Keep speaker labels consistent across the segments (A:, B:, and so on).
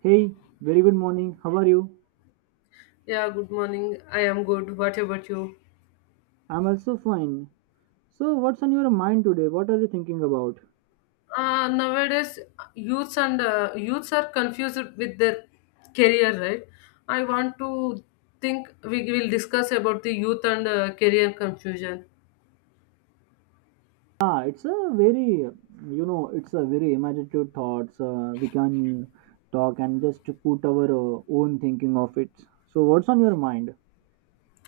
A: Hey, very good morning. How are you?
B: Yeah, good morning. I am good. What about you?
A: I'm also fine. So, what's on your mind today? What are you thinking about?
B: Nowadays, youths are confused with their career, right? I want to think we will discuss about the youth and career confusion.
A: Ah, it's a very, it's a very imaginative thoughts. We can talk and just to put our own thinking of it. So, what's on your mind?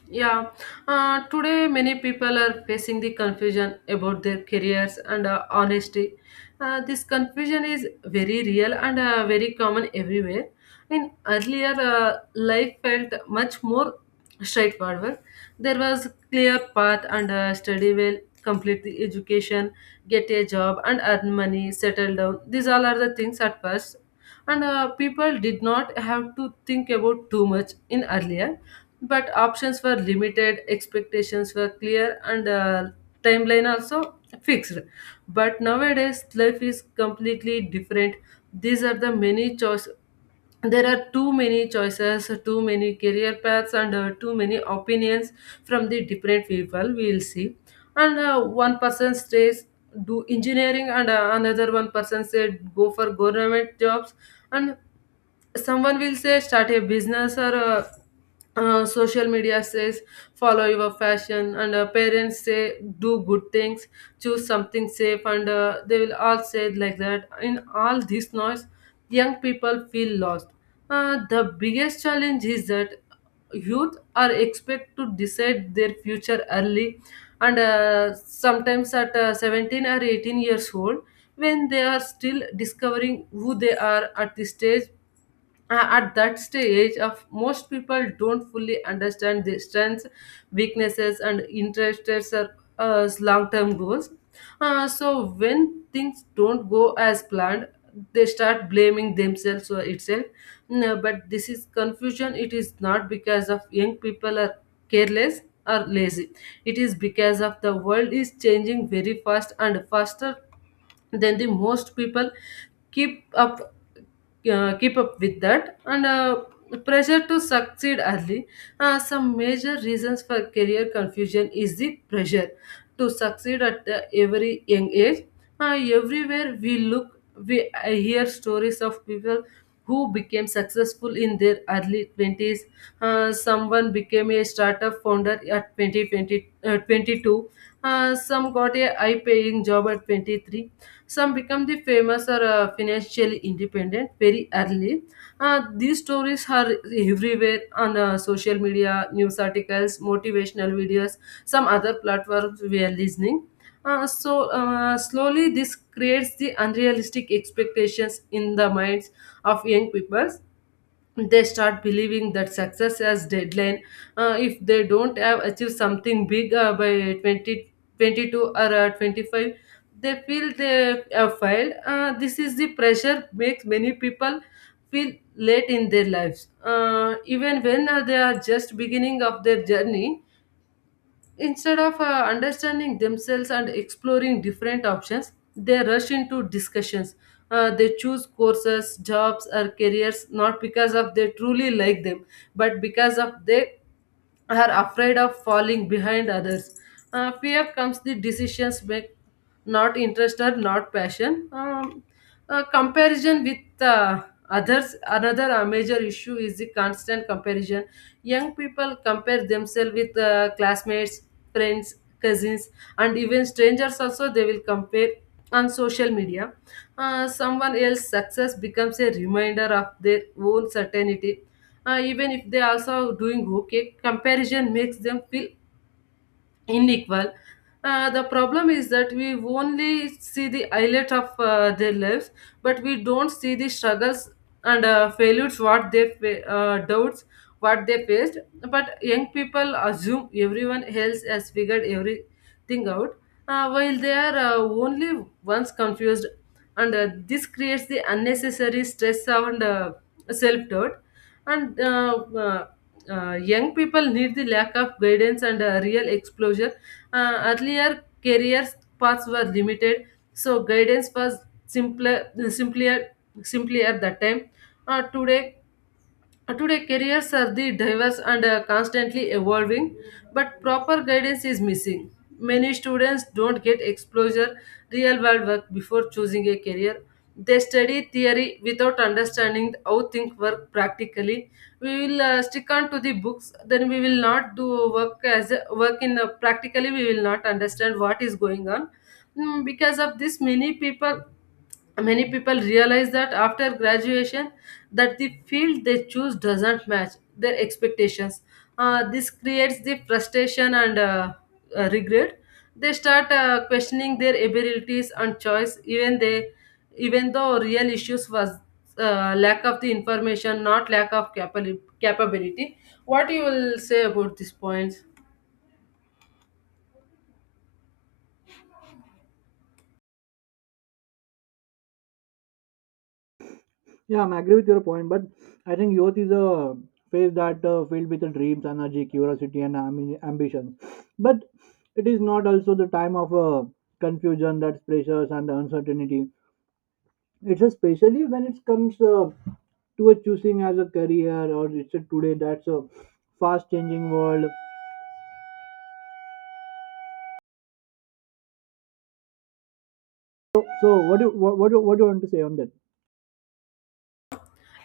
B: Yeah, Today many people are facing the confusion about their careers and honesty. This confusion is very real and very common everywhere. In earlier, life felt much more straightforward. There was clear path and study well, complete the education, get a job and earn money, settle down. These all are the things at first, and people did not have to think about too much in earlier, but options were limited, expectations were clear, and timeline also fixed. But nowadays life is completely different. These are the many choice. There are too many choices, too many career paths, and too many opinions from the different people we will see. And one person says do engineering, and another one person said go for government jobs, and someone will say start a business, or social media says follow your fashion, and parents say do good things, choose something safe, and they will all say it like that. In all this noise young people feel lost. The biggest challenge is that youth are expected to decide their future early, and sometimes at 17 or 18 years old, when they are still discovering who they are at this stage. At that stage of, most people don't fully understand the strengths, weaknesses, and interests or long-term goals. So when things don't go as planned, they start blaming themselves or itself. No, but this is confusion, it is not because of young people are careless or lazy. It is because of the world is changing very fast and faster than the most people keep up, keep up with that. And pressure to succeed early, some major reasons for career confusion is the pressure to succeed at every young age. Everywhere we look, we I hear stories of people who became successful in their early 20s. Someone became a startup founder at 2020 22. Some got a high paying job at 23. Some become the famous or financially independent very early. These stories are everywhere on social media, news articles, motivational videos, some other platforms we are listening. Slowly this creates the unrealistic expectations in the minds of young people. They start believing that success has deadline. If they don't have achieved something big by 20, 22, or 25, they feel they have failed. This is the pressure makes many people feel late in their lives, even when they are just beginning of their journey. Instead of understanding themselves and exploring different options, they rush into discussions. They choose courses, jobs, or careers not because of they truly like them, but because of they are afraid of falling behind others. Fear comes the decisions make, not interest or not passion. Comparison with others, another major issue is the constant comparison. Young people compare themselves with classmates, friends, cousins, and even strangers. Also, they will compare on social media. Someone else's success becomes a reminder of their own certainty, even if they also doing okay, comparison makes them feel unequal. The problem is that we only see the highlight of their lives, but we don't see the struggles and failures, what they doubts, what they faced. But young people assume everyone else has figured everything out, while they are only once confused, and this creates the unnecessary stress and self doubt. And Young people need, the lack of guidance and real exposure. Earlier career paths were limited, so guidance was simpler simply at that time. uh, today Today, careers are the diverse and constantly evolving, but proper guidance is missing. Many students don't get exposure real world work before choosing a career. They study theory without understanding how things work practically. We will stick on to the books, then we will not do work as a, work in practically. We will not understand what is going on. Mm, because of this, many people realize that after graduation that the field they choose doesn't match their expectations. This creates the frustration and regret. They start questioning their abilities and choice, even they, even though real issues was lack of the information, not lack of capability. What you will say about this point?
A: Yeah, I'm agree with your point, but I think youth is a phase that filled with the dreams, energy, curiosity, and I mean, ambition. But it is not also the time of confusion, that's pressures and the uncertainty. It's especially when it comes to a choosing as a career, or it's a today that's a fast changing world. So, what do you want to say on that?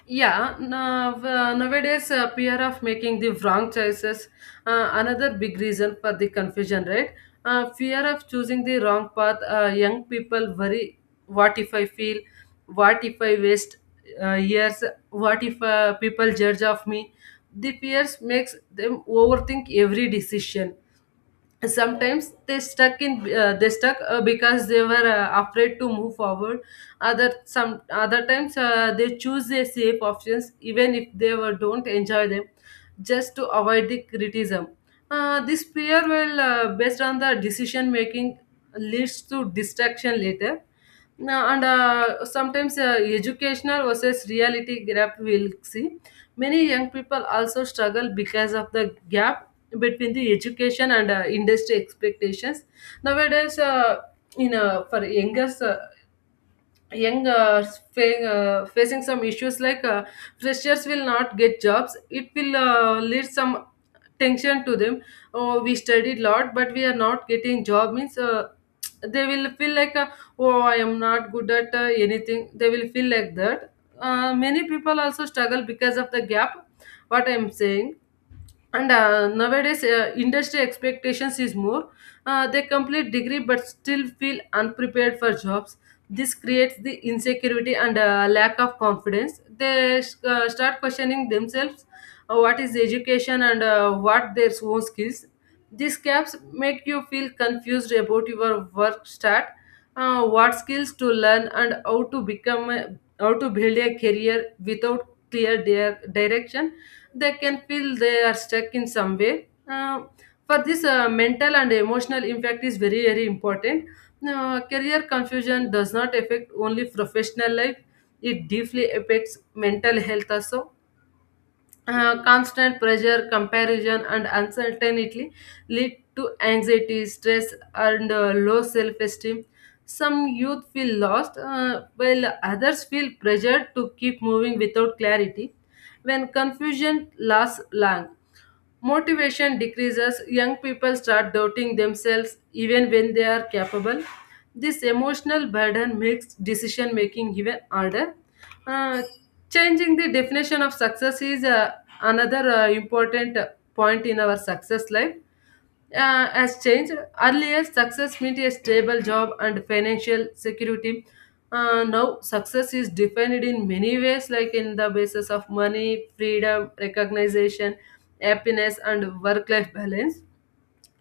B: Yeah, nowadays fear of making the wrong choices, another big reason for the confusion, right? Fear of choosing the wrong path. Young people worry, what if I feel? What if I waste years? What if people judge of me? The fears makes them overthink every decision. Sometimes they stuck because they were afraid to move forward. Other, some other times, they choose their safe options even if they were, don't enjoy them, just to avoid the criticism. Uh, this fear will based on the decision making leads to distraction later now. And sometimes educational versus reality gap we'll see. Many young people also struggle because of the gap between the education and industry expectations. Nowadays in for youngers young uh, facing some issues like freshers will not get jobs. It will lead some tension to them. Oh, we studied lot but we are not getting job means, they will feel like, oh, I am not good at anything, they will feel like that. Uh, many people also struggle because of the gap, what I am saying. And nowadays industry expectations is more, they complete degree but still feel unprepared for jobs. This creates the insecurity and lack of confidence. They start questioning themselves, what is education and what their own skills. These gaps make you feel confused about your work start, what skills to learn and how to become a, how to build a career without clear direction. They can feel they are stuck in some way. For this, mental and emotional impact is very, very important. Career confusion does not affect only professional life, it deeply affects mental health also. Constant pressure, comparison, and uncertainty lead to anxiety, stress, and low self esteem. Some youth feel lost, while others feel pressured to keep moving without clarity. When confusion lasts long, motivation decreases, young people start doubting themselves even when they are capable. This emotional burden makes decision making even harder. Uh, Changing the definition of success is another important point in our success life has changed. Earlier, success meant a stable job and financial security. Now, success is defined in many ways, like in the basis of money, freedom, recognition, happiness, and work life balance.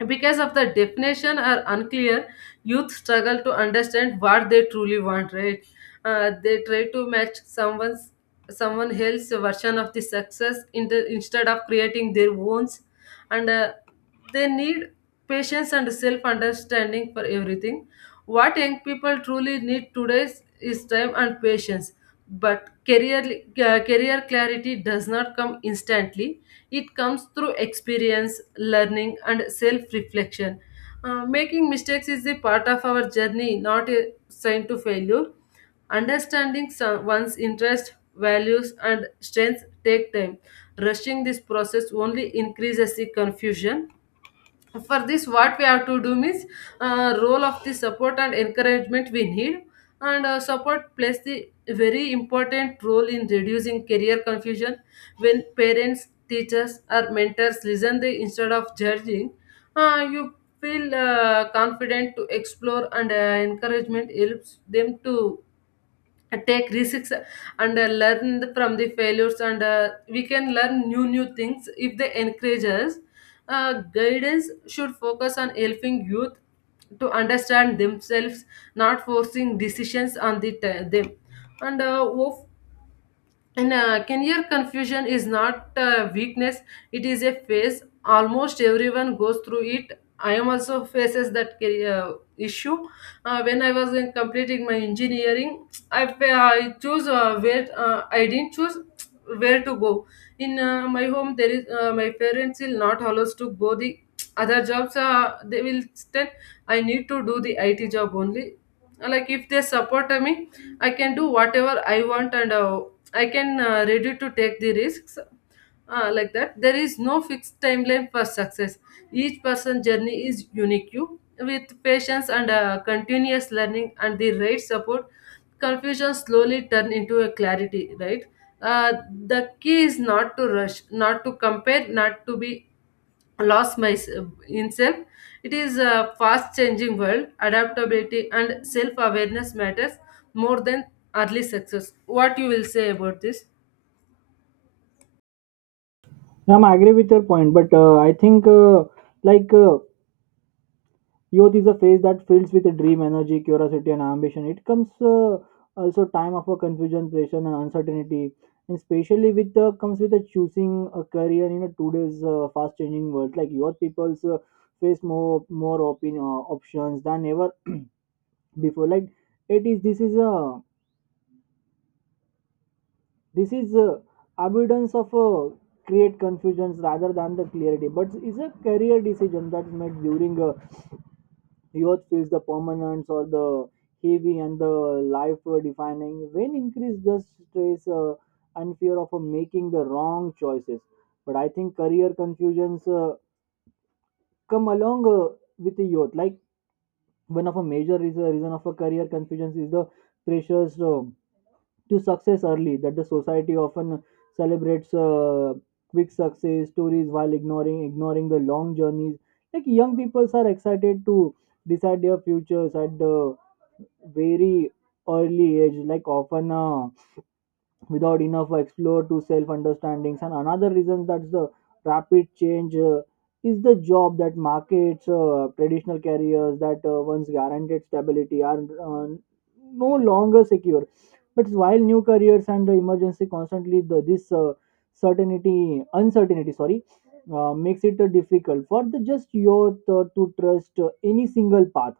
B: Because of the definition are unclear, youth struggle to understand what they truly want, right? They try to match someone else's version of the success in the, instead of creating their own. And they need patience and self understanding for everything. What young people truly need today is time and patience. But career clarity does not come instantly. It comes through experience, learning, and self reflection. Making mistakes is the part of our journey, not a sign to failure. Understanding some, one's interests, values, and strengths take time. Rushing this process only increases the confusion. For this what we have to do means, role of the support and encouragement we need. And support plays the very important role in reducing career confusion. When parents, teachers, or mentors listen, they instead of judging, you feel confident to explore. And encouragement helps them to take risks and learn from the failures. And we can learn new things if they encourage us. Uh, guidance should focus on helping youth to understand themselves, not forcing decisions on them. And uh, of- and uh, career confusion is not weakness, it is a phase. Almost everyone goes through it. I am also faces that career issue. When I was in completing my engineering, I choose where, I didn't choose where to go. In my home, there is my parents will not allow us to go the other jobs. They will tell I need to do the IT job only. Like if they support me, I can do whatever I want and I can ready to take the risks like that. There is no fixed timeline for success. Each person's journey is unique. You with patience and continuous learning and the right support, confusion slowly turn into a clarity. Right. Uh, the key is not to rush, not to compare, not to be lost my himself. It is a fast changing world. Adaptability and self awareness matters more than early success. What you will say about this?
A: I'm agree with your point, but I think like uh, youth is a phase that fills with a dream, energy, curiosity, and ambition. It comes, also time of a confusion, pressure, and uncertainty, and especially with the comes with a choosing a career in a today's fast changing world. Like youth people's face more opinion, options than ever before. Like, it is, this is a abundance of a create confusions rather than the clarity. But it's a career decision that's made during a youth phase, the permanence or the heavy and the life defining when increase just stress and fear of making the wrong choices. But I think career confusions come along with the youth. Like one of a major reason of a career confusion is the pressures to success early, that the society often celebrates quick success stories while ignoring the long journeys. Like young people are excited to decide their futures at the very early age, like often without enough explore to self understandings. And another reason that's the rapid change is the job that markets. Traditional careers that once guaranteed stability are no longer secure, but while new careers and the emergency constantly, the this certainty uncertainty sorry makes it difficult for the just youth to trust any single path.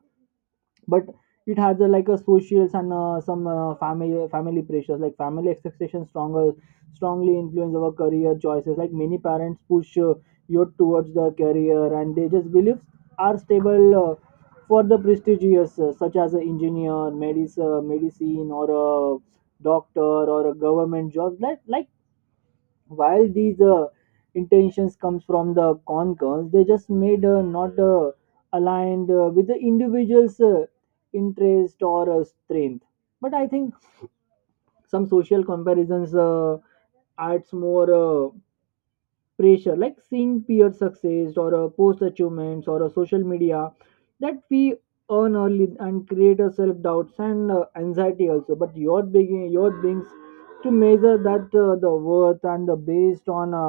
A: But it has a, like a socials and some uh, family pressures. Like family expectations stronger strongly influence our career choices. Like many parents push you towards the career and they just beliefs are stable for the prestigious, such as an engineer, medicine or a doctor or a government job. Like while these intentions comes from the concurs, they just made not aligned with the individual's interest or strength. But I think some social comparisons adds more pressure, like seeing peer success or a post achievements or a social media that we earn early and create a self doubts and anxiety also. But your being your beings to measure that the worth and the based on a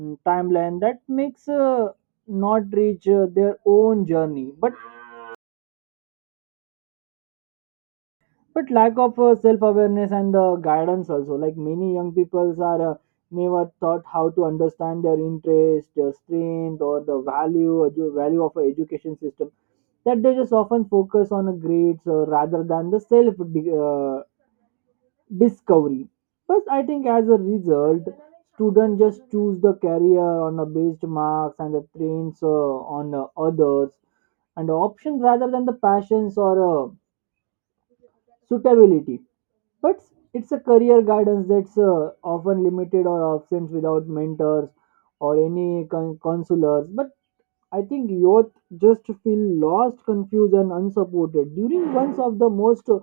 A: timeline that makes not reach their own journey. But lack of self-awareness and the guidance also. Like many young people are never taught how to understand their interest, their strength, or the value value of an education system that they just often focus on a grades rather than the self discovery. But I think as a result, students just choose the career on the based marks and the trends on others and the options rather than the passions or suitability. But it's a career guidance that's often limited or absent without mentors or any counselors. But I think youth just feel lost, confused, and unsupported during one of the most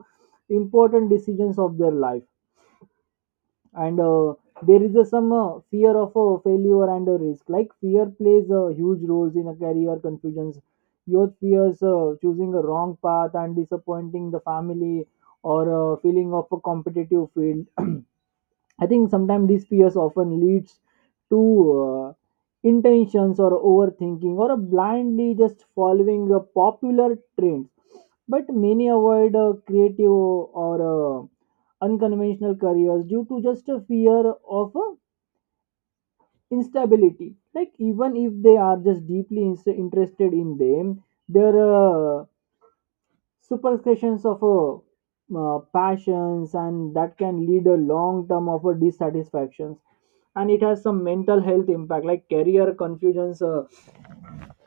A: important decisions of their life. And there is a, some fear of a failure and a risk. Like fear plays a huge role in a career confusions. Youth fears choosing a wrong path and disappointing the family or feeling of a competitive field. I think sometimes these fears often leads to uh, intentions or overthinking or a blindly just following a popular trends. But many avoid creative or unconventional careers due to just a fear of instability. Like even if they are just deeply interested in them, their superstitions of a passions, and that can lead a long term of a dissatisfactions. And it has some mental health impact. Like career confusions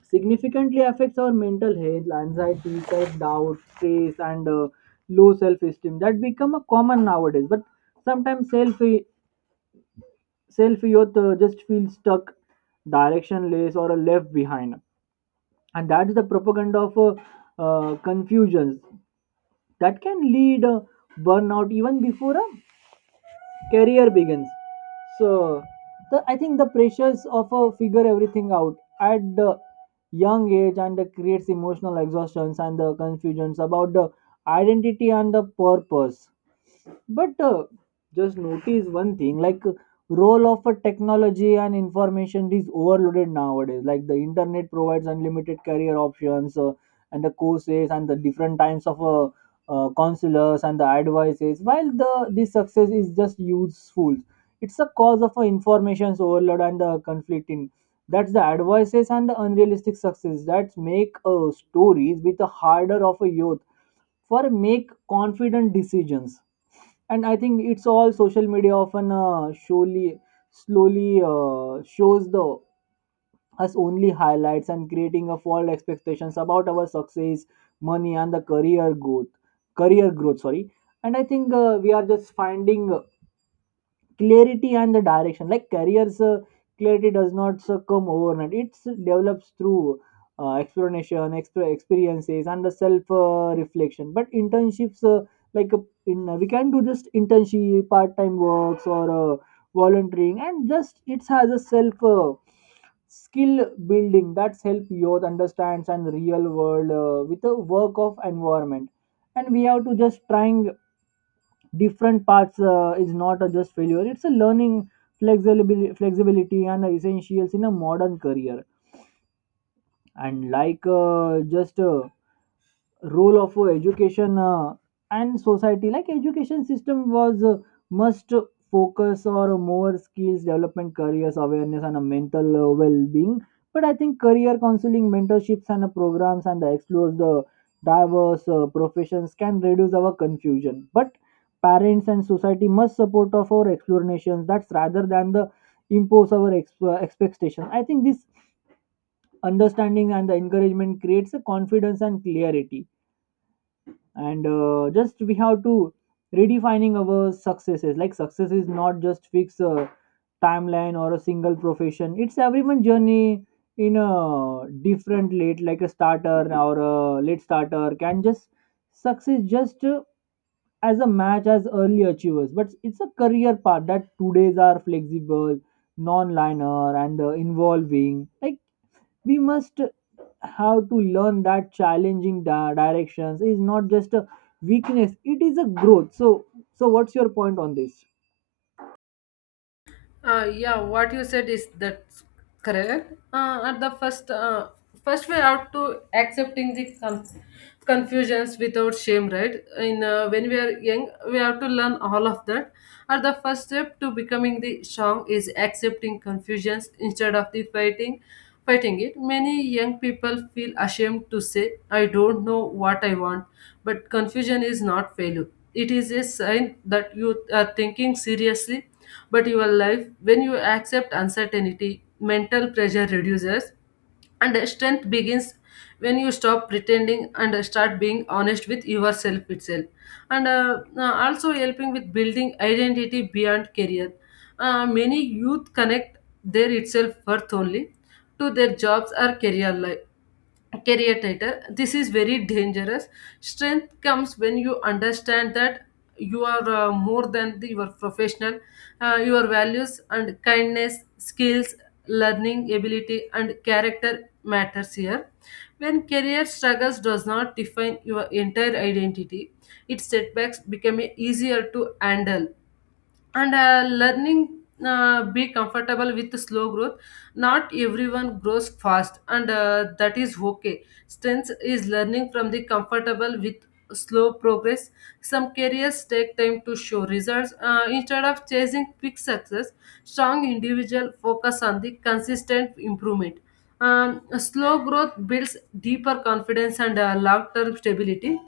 A: significantly affects our mental health, anxiety, self doubt, stress, and low self esteem that become a common nowadays. But sometimes self youth just feel stuck, directionless, or left behind, and that's the propaganda of confusions that can lead burnout even before a career begins. So I think the pressures of figure everything out at the young age and creates emotional exhaustions and the confusions about the identity and the purpose. But just notice one thing, like role of a technology and information is overloaded nowadays. Like the internet provides unlimited career options and the courses and the different types of counselors and the advices. While the this success is just useful, it's a cause of information overload and the conflict in. That's the advices and the unrealistic success that make stories with a harder of a youth for make confident decisions. And I think it's all social media often surely slowly shows the us only highlights and creating a false expectations about our success, money, and the career growth sorry And I think we are just finding clarity and the direction. Like careers clarity does not come overnight, it develops through experiences and the self reflection. But internships, like in we can do just internship, part time works, or volunteering, and just it has a self skill building that's help youth understands and real world with a work of environment. And we have to just trying different parts is not a just failure, it's a learning. Flexibility and essentials in a modern career. And like just role of education and society. Like education system was must focus or more skills development, careers awareness, and a mental well-being. But I think career counseling, mentorships, and programs and explores the diverse professions can reduce our confusion. But parents and society must support of our explanations that's rather than the impose our expectation. I think this understanding and the encouragement creates a confidence and clarity. And just we have to redefining our successes. Like success is not just fixed a timeline or a single profession, it's everyone journey in a different late. Like a starter or a late starter can just success just as a match as early achievers. But it's a career path that today's are flexible, non-linear, and involving. Like we must how to learn that challenging directions is not just a weakness, it is a growth. So what's your point on this?
B: Yeah, what you said is that's correct. At the first, we're out to accepting the confusions without shame, right? In When we are young, we have to learn all of that. At the first step to becoming the strong is accepting confusions instead of the fighting it. Many young people feel ashamed to say, "I don't know what I want," but confusion is not failure. It is a sign that you are thinking seriously, but your life, when you accept uncertainty, mental pressure reduces and strength begins when you stop pretending and start being honest with yourself itself. And also helping with building identity beyond career. Many youth connect their itself worth only to their jobs or career life, career tighter. This is very dangerous. Strength comes when you understand that you are more than your professional, your values and kindness, skills, learning ability, and character matters here. When career struggles does not define your entire identity, its setbacks become easier to handle. And Learning be comfortable with slow growth. Not everyone grows fast, and that is okay. Strength is learning from the comfortable with slow progress. Some careers take time to show results. Instead of chasing quick success, strong individual focus on the consistent improvement. Slow growth builds deeper confidence and long-term stability.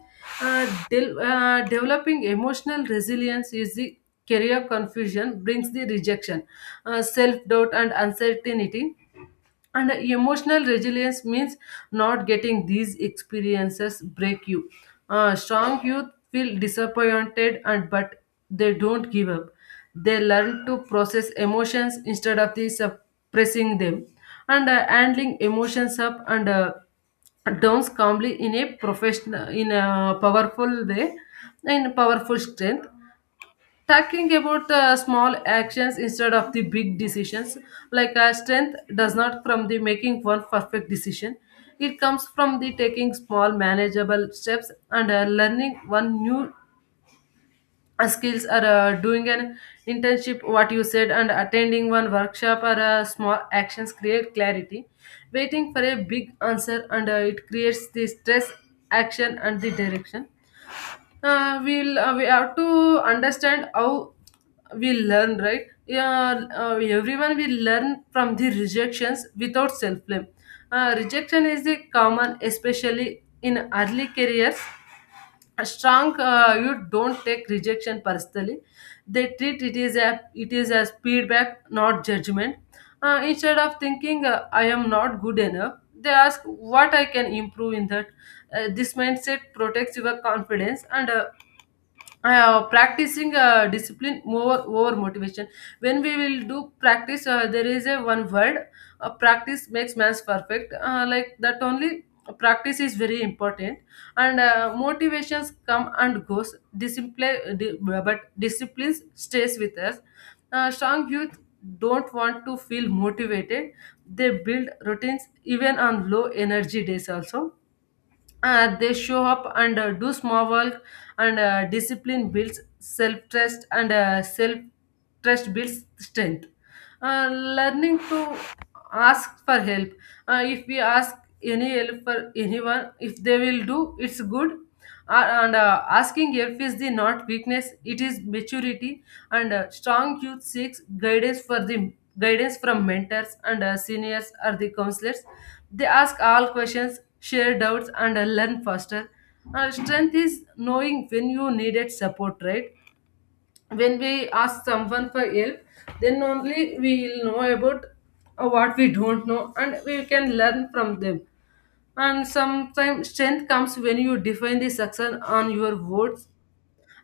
B: Developing emotional resilience is the career confusion brings the rejection, self doubt, and uncertainty. And emotional resilience means not getting these experiences break you. Strong youth feel disappointed and but they don't give up. They learn to process emotions instead of the suppressing them, and handling emotions up and downs calmly in a professional, in a powerful way, in powerful strength. Talking about the small actions instead of the big decisions, strength does not from the making one perfect decision. It comes from the taking small manageable steps and learning one new skills or doing an internship what you said, and attending one workshop or small actions create clarity. Waiting for a big answer, and it creates the stress, action and the direction. We have to understand how we learn, right? Yeah, everyone will learn from the rejections without self blame. Rejection is the common, especially in early careers. A strong you don't take rejection personally. They treat it is a it is as feedback, not judgment. Instead of thinking, I am not good enough, they ask what I can improve in that. This mindset protects your confidence. And practicing discipline more over motivation. When we will do practice, there is a one word, practice makes man perfect, like that only. Practice is very important. And motivations come and goes. But discipline stays with us. Strong youth don't want to feel motivated. They build routines even on low energy days also. They show up and do small work. And discipline builds self-trust, and self-trust builds strength. Learning to ask for help. If we ask any help for anyone, if they will do, it's good. And Asking help is the not weakness, it is maturity. And Strong youth seeks guidance for the guidance from mentors and seniors or the counselors. They ask all questions, share doubts, and learn faster. Strength is knowing when you needed support, right? When we ask someone for help, then only we will know about what we don't know and we can learn from them. And sometimes strength comes when you define the success on your words,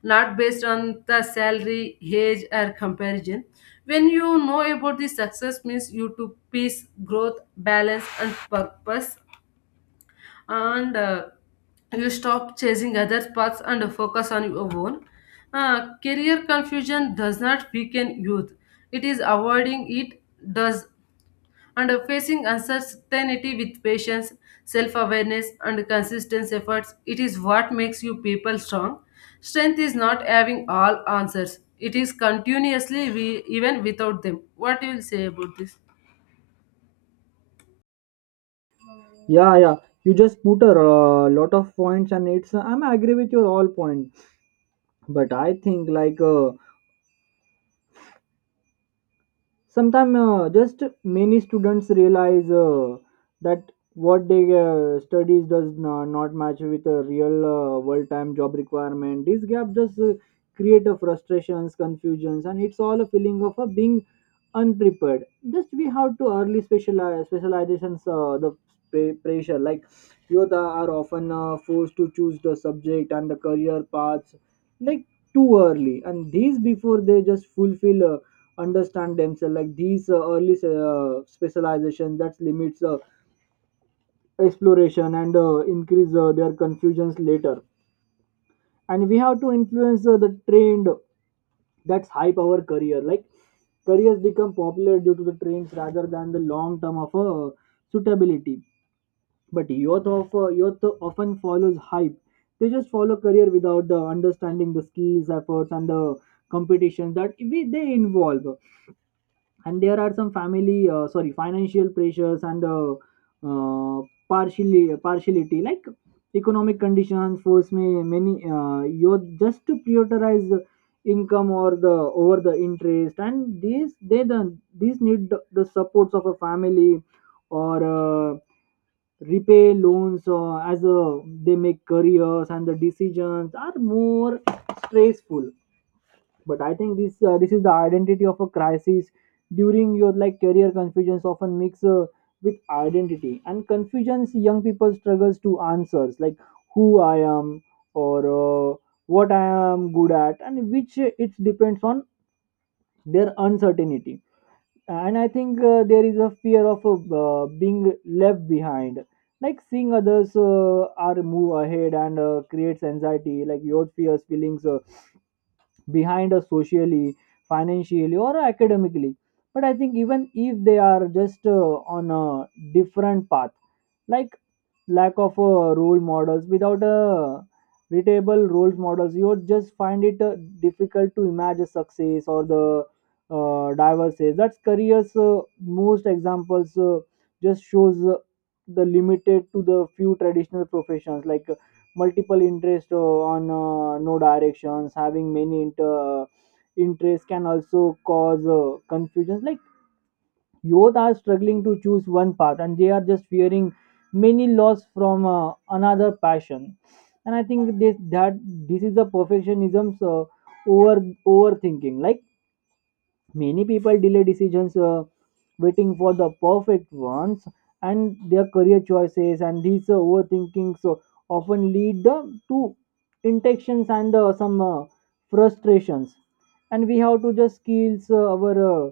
B: not based on the salary, age, or comparison. When you know about the success means you to peace, growth, balance, and purpose, and you stop chasing other paths and focus on your own. Career confusion does not weaken youth; it is avoiding it does. And facing uncertainty with patience, self awareness, and consistent efforts, it is what makes you people strong. Strength is not having all answers, it is continuously, we, even without them. What do you will say about this?
A: Yeah, yeah, you just put a lot of points, and it's I'm agree with your all point. But I think like sometimes just many students realize that what they studies does not match with a real world time job requirement. This gap just create a frustrations, confusions, and it's all a feeling of a being unprepared. Just we have to early specialize specializations the pressure. Like youth are often forced to choose the subject and the career paths, like too early, and these before they just fulfill understand themselves. Like these early specialization that limits exploration and increase their confusions later. And we have to influence the trend that's hype our career. Like careers become popular due to the trends rather than the long term of suitability. But youth of youth often follows hype. They just follow career without the understanding the skills, efforts, and the competitions that we they involve. And there are some family sorry financial pressures, and uh, partially partiality. Like economic conditions force me many you just to prioritize the income or the over the interest, and these they the these need the supports of a family or repay loans as they make careers and the decisions are more stressful. But I think this this is the identity of a crisis during your. Like career confusions often mix with identity and confusions. Young people struggles to answers, like who I am, or what I am good at, and which it depends on their uncertainty. And I think there is a fear of being left behind, like seeing others are move ahead and creates anxiety, like your fears feelings behind us socially, financially, or academically. But I think even if they are just on a different path. Like lack of role models, without a readable role models, you would just find it difficult to imagine success or the diversity that's careers. Most examples just shows the limited to the few traditional professions. Like multiple interest on no directions, having many interests can also cause confusions. Like youth are struggling to choose one path and they are just fearing many loss from another passion. And I think this that this is the perfectionism's over overthinking. Like many people delay decisions waiting for the perfect ones and their career choices, and these overthinking so often lead to intentions and some frustrations. And we have to just kill our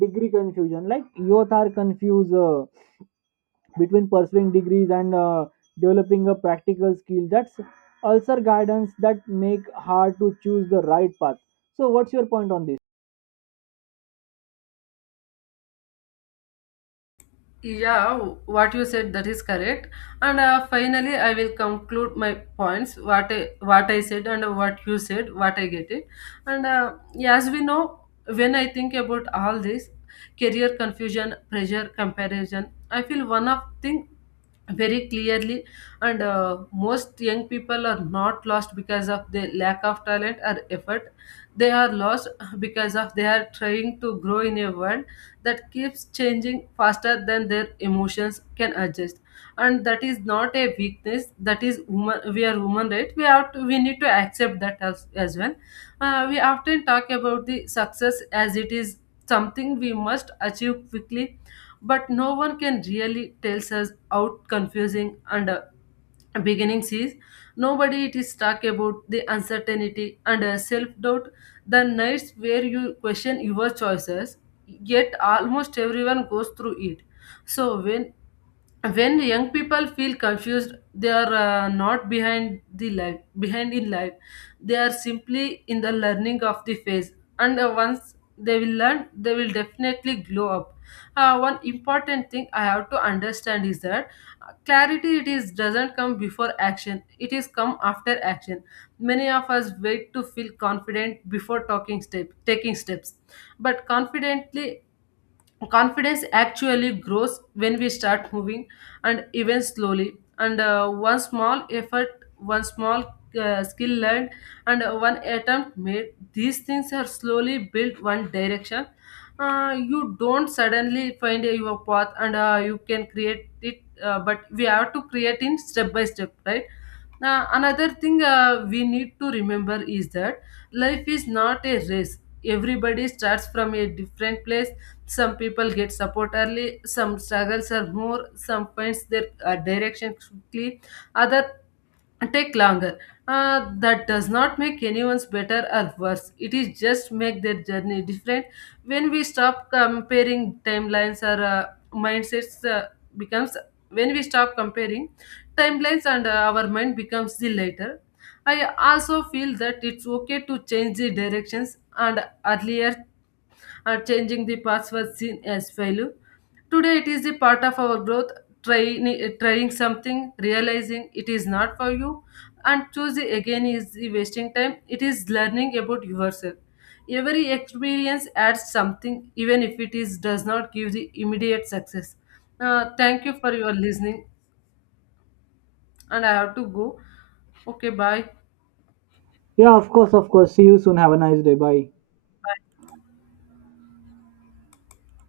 A: degree confusion. Like youth are confused between pursuing degrees and developing a practical skill that's also guidance that make hard to choose the right path. So what's your point on this?
B: Yeah, what you said that is correct. And finally, I will conclude my points. What I said and what you said, what I get it. And yeah, as we know, when I think about all this career confusion, pressure, comparison, I feel one of thing very clearly. And most young people are not lost because of the lack of talent or effort. They are lost because of they are trying to grow in a world that keeps changing faster than their emotions can adjust. And that is not a weakness, that is human. We are human, right? We have to we need to accept that as well. We often talk about the success as it is something we must achieve quickly, but no one can really tell us how confusing and beginning sees. Nobody it is talk about the uncertainty and self doubt, the nights where you question your choices, yet almost everyone goes through it. So when young people feel confused, they are not behind the life, behind in life. They are simply in the learning of the phase, and once they will learn, they will definitely glow up. One important thing I have to understand is that clarity it is doesn't come before action, it is come after action. Many of us wait to feel confident before talking step taking steps. But confidently Confidence actually grows when we start moving, and even slowly. And one small effort, one small skill learned, and one attempt made, these things are slowly built one direction. You don't suddenly find your path, and you can create it. But we have to create in step by step, right? Now another thing we need to remember is that life is not a race. Everybody starts from a different place. Some people get support early, some struggles are more, some finds their direction quickly, other take longer. That does not make anyone's better or worse, it is just make their journey different. When we stop comparing timelines or mindsets becomes when we stop comparing timelines, and our mind becomes the later. I also feel that it's okay to change the directions. And earlier, changing the paths was seen as failure. Today it is the part of our growth, trying something, realizing it is not for you and choosing again is the wasting time. It is learning about yourself. Every experience adds something even if it is does not give the immediate success. Thank you for your listening, and I have to go. Okay, bye.
A: Yeah, of course, of course. See you soon. Have a nice day. Bye.